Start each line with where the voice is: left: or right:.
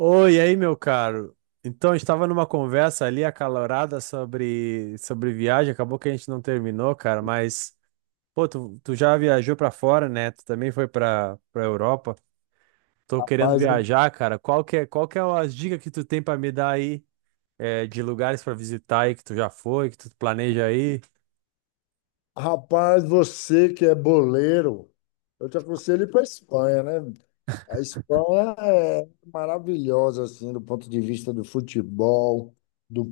right: Oi, e aí, meu caro? Então, a gente estava numa conversa ali acalorada sobre viagem, acabou que a gente não terminou, cara, mas, pô, tu já viajou pra fora, né? Tu também foi pra Europa. Tô querendo
left: Mas,
right: viajar, cara. Qual que é as dicas que tu tem pra me dar aí, é, de lugares pra visitar aí que tu já foi, que tu planeja aí?
left: rapaz, você que é boleiro, eu te aconselho ir para a Espanha, né? A Espanha é maravilhosa, assim, do ponto de vista do futebol, da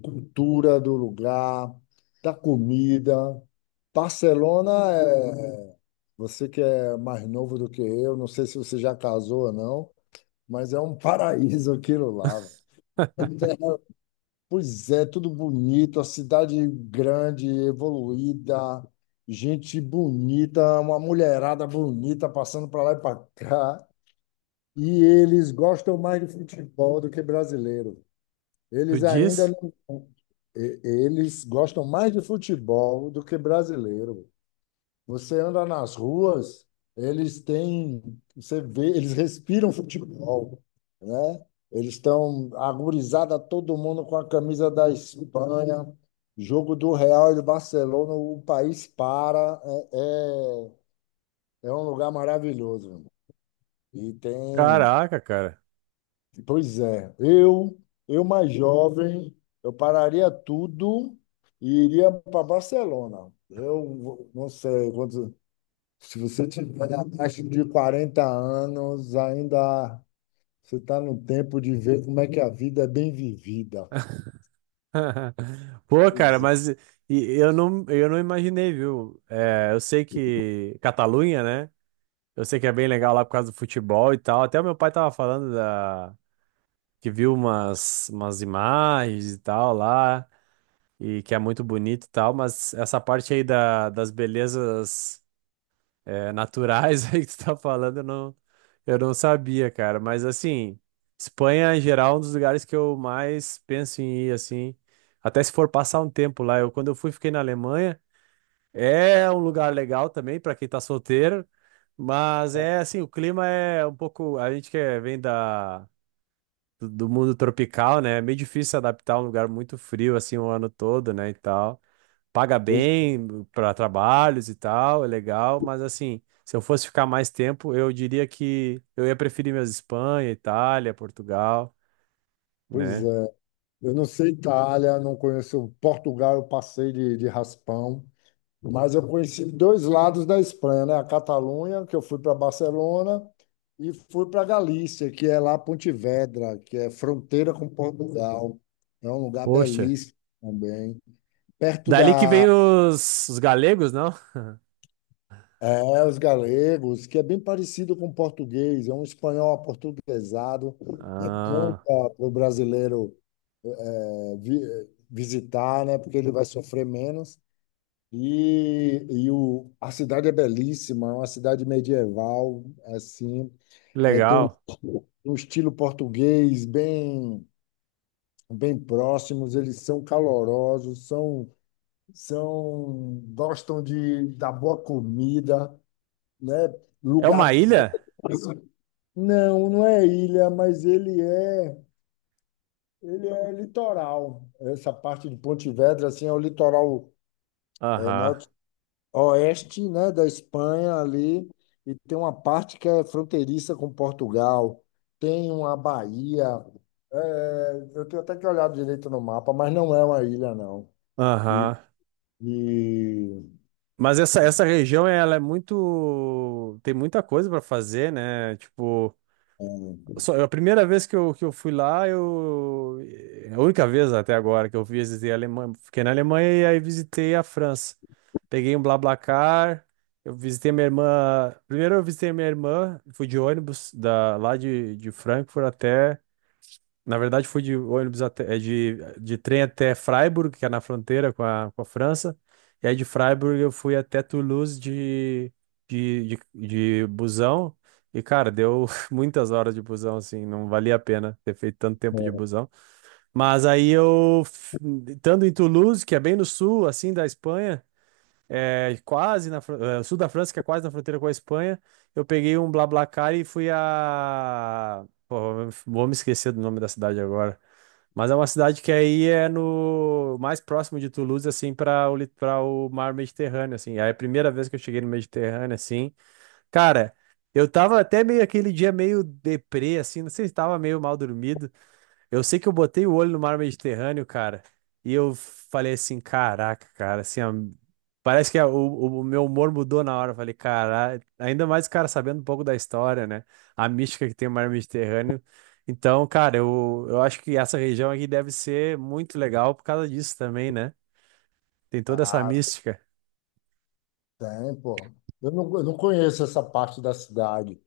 left: cultura do lugar, da comida. Barcelona é. Você que é mais novo do que eu, não sei se você já casou ou não, mas é um paraíso aquilo lá. Pois é, tudo bonito, a cidade grande, evoluída, gente bonita, uma mulherada bonita passando para lá e para cá. E eles gostam mais de futebol do que brasileiro.
right: Tu
left: Eles ainda
right: diz?
left: não... Eles gostam mais de futebol do que brasileiro. Você anda nas ruas, eles têm, você vê, eles respiram futebol, né? Eles estão agorizada todo mundo com a camisa da Espanha, jogo do Real e do Barcelona, o país para, é, é um lugar maravilhoso, meu irmão. E tem,
right: Caraca, cara.
left: pois é, eu mais jovem, eu pararia tudo e iria para Barcelona. Eu não sei quantos. Se você tiver abaixo de 40 anos, ainda você está no tempo de ver como é que a vida é bem vivida.
right: Pô, cara,
left: Pois,
right: mas eu não imaginei, viu? É, eu sei que Catalunha, né? Eu sei que é bem legal lá por causa do futebol e tal. Até o meu pai tava falando da... que viu umas imagens e tal lá, e que é muito bonito e tal, mas essa parte aí da... das belezas é, naturais aí que tu tá falando, eu não sabia, cara. Mas assim, Espanha em geral é um dos lugares que eu mais penso em ir, assim. Até se for passar um tempo lá. Quando eu fui, fiquei na Alemanha. É um lugar legal também para quem tá solteiro, mas é assim, o clima é um pouco, a gente que vem da do mundo tropical, né? É meio difícil se adaptar a um lugar muito frio assim o ano todo, né, e tal. Paga
left: pois,
right: bem para trabalhos e tal, é legal, mas assim, se eu fosse ficar mais tempo, eu diria que eu ia preferir mesmo Espanha, Itália, Portugal,
left: Pois
right: né?
left: é. Eu não sei Itália, não conheço Portugal, eu passei de raspão, mas eu conheci dois lados da Espanha, né? A Catalunha, que eu fui para Barcelona, e fui para Galícia, que é lá Pontevedra, que é fronteira com Portugal. É um lugar
right: Poxa,
left: belíssimo também, perto
right: dali que
left: da...
right: vem os galegos, não?
left: É, os galegos, que é bem parecido com o português, é um espanhol aportuguesado, é bom
right: Ah,
left: para o brasileiro é, visitar, né, porque ele vai sofrer menos. E, a cidade é belíssima, é uma cidade medieval, assim, é, tem um,
right: legal.
left: um estilo português bem, bem próximos, eles são calorosos, são, são, gostam da boa comida, né,
right: É uma
left: lugar.
right: ilha?
left: Não, não é ilha, mas ele é litoral. Essa parte de Pontevedra assim é o litoral, é,
right: Aham.
left: norte, oeste, né, da Espanha ali, e tem uma parte que é fronteiriça com Portugal, tem uma baía. É, eu tenho até que olhar direito no mapa, mas não é uma ilha, não. E,
right: Aham.
left: e-
right: Mas essa região, ela é muito. Tem muita coisa para fazer, né? Tipo, só, a primeira vez que eu fui lá, eu. É a única vez até agora que eu visitei a Alemanha. Fiquei na Alemanha e aí visitei a França. Peguei um BlaBlaCar, eu visitei minha irmã. Primeiro eu visitei minha irmã, fui de ônibus da, lá de Frankfurt até. Na verdade, fui de ônibus até, é, de trem até Freiburg, que é na fronteira com a França. E aí de Freiburg eu fui até Toulouse de, de, de busão. E, cara, deu muitas horas de busão, assim, não valia a pena ter feito tanto tempo de busão. Mas aí eu, estando em Toulouse, que é bem no sul, assim, da Espanha, é quase na, é, sul da França, que é quase na fronteira com a Espanha, eu peguei um BlaBlaCar e fui a... Vou me esquecer do nome da cidade agora. Mas é uma cidade que aí é no mais próximo de Toulouse, assim, para o, para o mar Mediterrâneo, assim. Aí é a primeira vez que eu cheguei no Mediterrâneo, assim, cara, eu tava até meio aquele dia meio deprê, assim, não sei se tava meio mal dormido, eu sei que eu botei o olho no mar Mediterrâneo, cara, e eu falei assim, caraca, cara, assim, ó, parece que o meu humor mudou na hora. Eu falei, cara, ainda mais, cara, sabendo um pouco da história, né? A mística que tem o mar Mediterrâneo. Então, cara, eu acho que essa região aqui deve ser muito legal por causa disso também, né? Tem toda essa mística.
left: Tem, pô. Eu não conheço essa parte da cidade,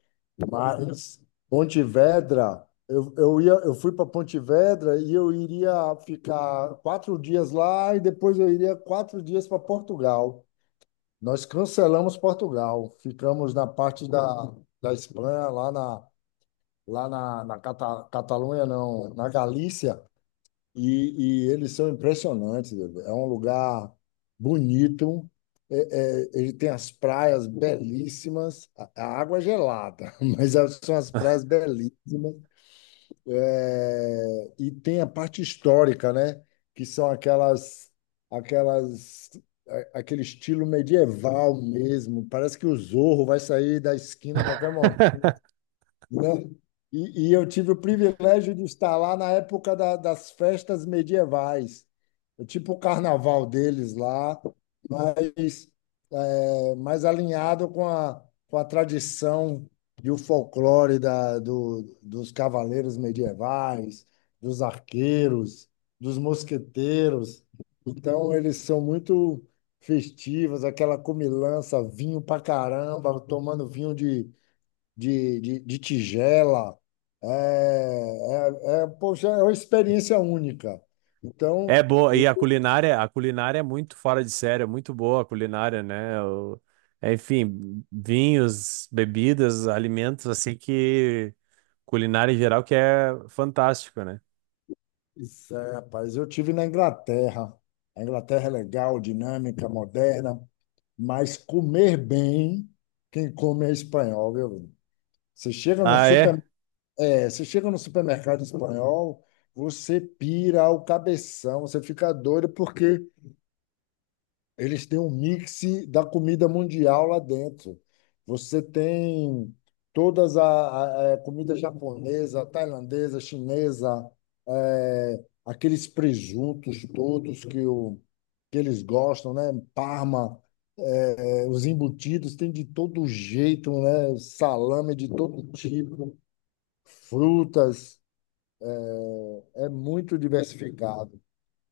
left: mas Pontevedra, eu ia, eu fui para Pontevedra e eu iria ficar 4 dias lá e depois eu iria 4 dias para Portugal. Nós cancelamos Portugal, ficamos na parte da, da Espanha, lá na Cata, Catalunha, não, na Galícia. E eles são impressionantes. É um lugar bonito. É, ele tem as praias belíssimas. A água é gelada, mas são as praias belíssimas. É, e tem a parte histórica, né? Que são aquelas, aquele estilo medieval mesmo. Parece que o Zorro vai sair da esquina a qualquer, né? E eu tive o privilégio de estar lá na época das festas medievais. É tipo o carnaval deles lá, mas é, mais alinhado com a tradição e o folclore dos cavaleiros medievais, dos arqueiros, dos mosqueteiros. Então, eles são muito festivos, aquela comilança, vinho pra caramba, tomando vinho de tigela. É, poxa, é uma experiência única.
right: É
left: Então,
right: boa, e
left: eu-
right: a culinária é muito fora de série, é muito boa a culinária, né? É, enfim, vinhos, bebidas, alimentos, assim que culinária em geral que é fantástico, né?
left: isso é, rapaz, eu tive na Inglaterra. A Inglaterra é legal, dinâmica, moderna, mas comer bem, quem come é espanhol, viu? Você chega no
right: Ah,
left: super,
right: é?
left: é, você chega no supermercado espanhol, você pira o cabeção, você fica doido porque eles têm um mix da comida mundial lá dentro. Você tem todas a é, comida japonesa, tailandesa, chinesa, eh, aqueles presuntos todos que, o, que eles gostam, né? Parma, eh, os embutidos, tem de todo jeito, né? Salame de todo tipo, frutas, é muito diversificado.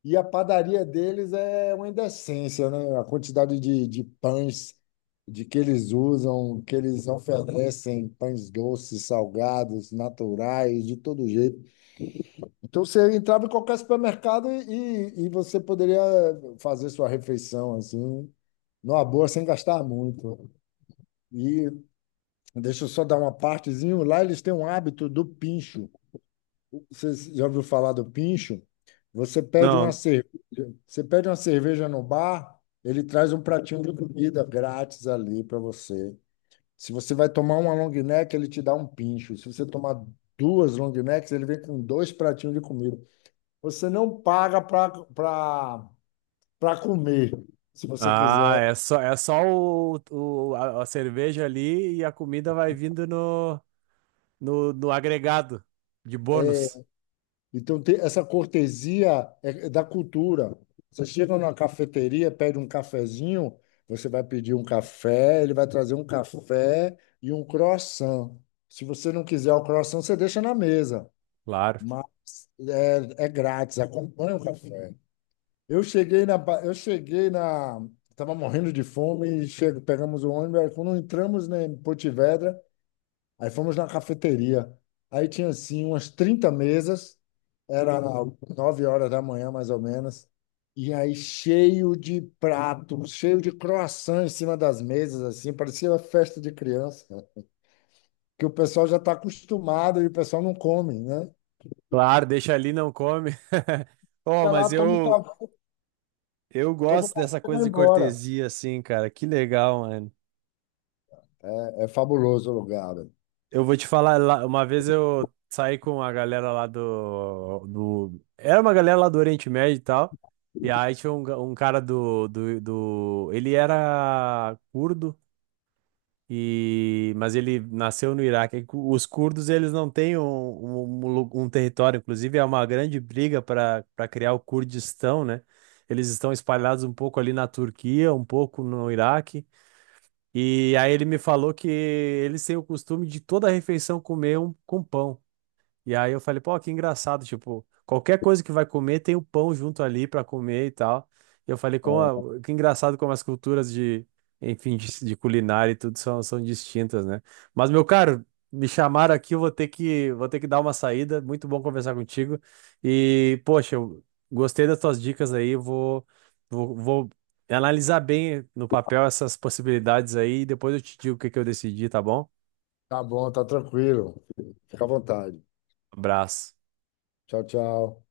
left: E a padaria deles é uma indecência, né? A quantidade de pães de que eles usam, que eles oferecem, pães doces, salgados, naturais, de todo jeito. Então você entrava em qualquer supermercado e você poderia fazer sua refeição assim, numa boa, sem gastar muito. E deixa eu só dar uma partezinha, lá eles têm um hábito do pincho. Você já ouviu falar do pincho? Você pede
right: Não.
left: uma cerveja, você pede uma cerveja no bar, ele traz um pratinho de comida grátis ali para você. Se você vai tomar uma long neck, ele te dá um pincho. Se você tomar duas long necks, ele vem com dois pratinhos de comida. Você não paga para comer. Se você
right: Ah,
left: quiser...
right: é só a cerveja ali e a comida vai vindo no agregado de bônus.
left: Então, tem essa cortesia, é da cultura. Você chega numa cafeteria, pede um cafezinho, você vai pedir um café, ele vai trazer um café e um croissant. Se você não quiser o croissant, você deixa na mesa,
right: Claro.
left: mas é, é grátis, acompanha o café. Eu cheguei na, ba- eu cheguei na, tava morrendo de fome e chego, pegamos o ônibus. Aí, quando entramos, né, em Porto Vedra, aí fomos na cafeteria. Aí tinha assim umas 30 mesas, era 9 horas da manhã, mais ou menos. E aí, cheio de pratos, cheio de croissant em cima das mesas, assim, parecia uma festa de criança, cara, que o pessoal já está acostumado e o pessoal não come, né?
right: Claro, deixa ali, não come. Oh,
left: Vai lá,
right: mas
left: toma o
right: eu,
left: ca-,
right: Eu
left: toma o
right: gosto
left: café
right: dessa
left: e vai
right: coisa de
left: embora.
right: cortesia, assim, cara. Que legal, mano.
left: É fabuloso o lugar, velho.
right: Eu vou te falar, lá- uma vez eu saí com a galera lá do... Era uma galera lá do Oriente Médio e tal. E aí tinha um, um cara do... Ele era curdo, e... mas ele nasceu no Iraque. E os curdos, eles não têm um território. Inclusive, é uma grande briga para criar o Kurdistão, né? Eles estão espalhados um pouco ali na Turquia, um pouco no Iraque. E aí ele me falou que eles têm o costume de toda refeição comer um com pão. E aí eu falei, pô, que engraçado, tipo, qualquer coisa que vai comer tem o pão junto ali pra comer e tal. E eu falei, como
left: É,
right: que engraçado como as culturas de, enfim, de culinária e tudo são distintas, né? Mas, meu caro, me chamaram aqui, eu vou ter que dar uma saída. Muito bom conversar contigo. E, poxa, eu gostei das tuas dicas aí, vou analisar bem no papel essas possibilidades aí e depois eu te digo o que que eu decidi, tá bom?
left: tá bom, tá tranquilo. Fica à vontade.
right: Abraço.
left: Tchau, tchau.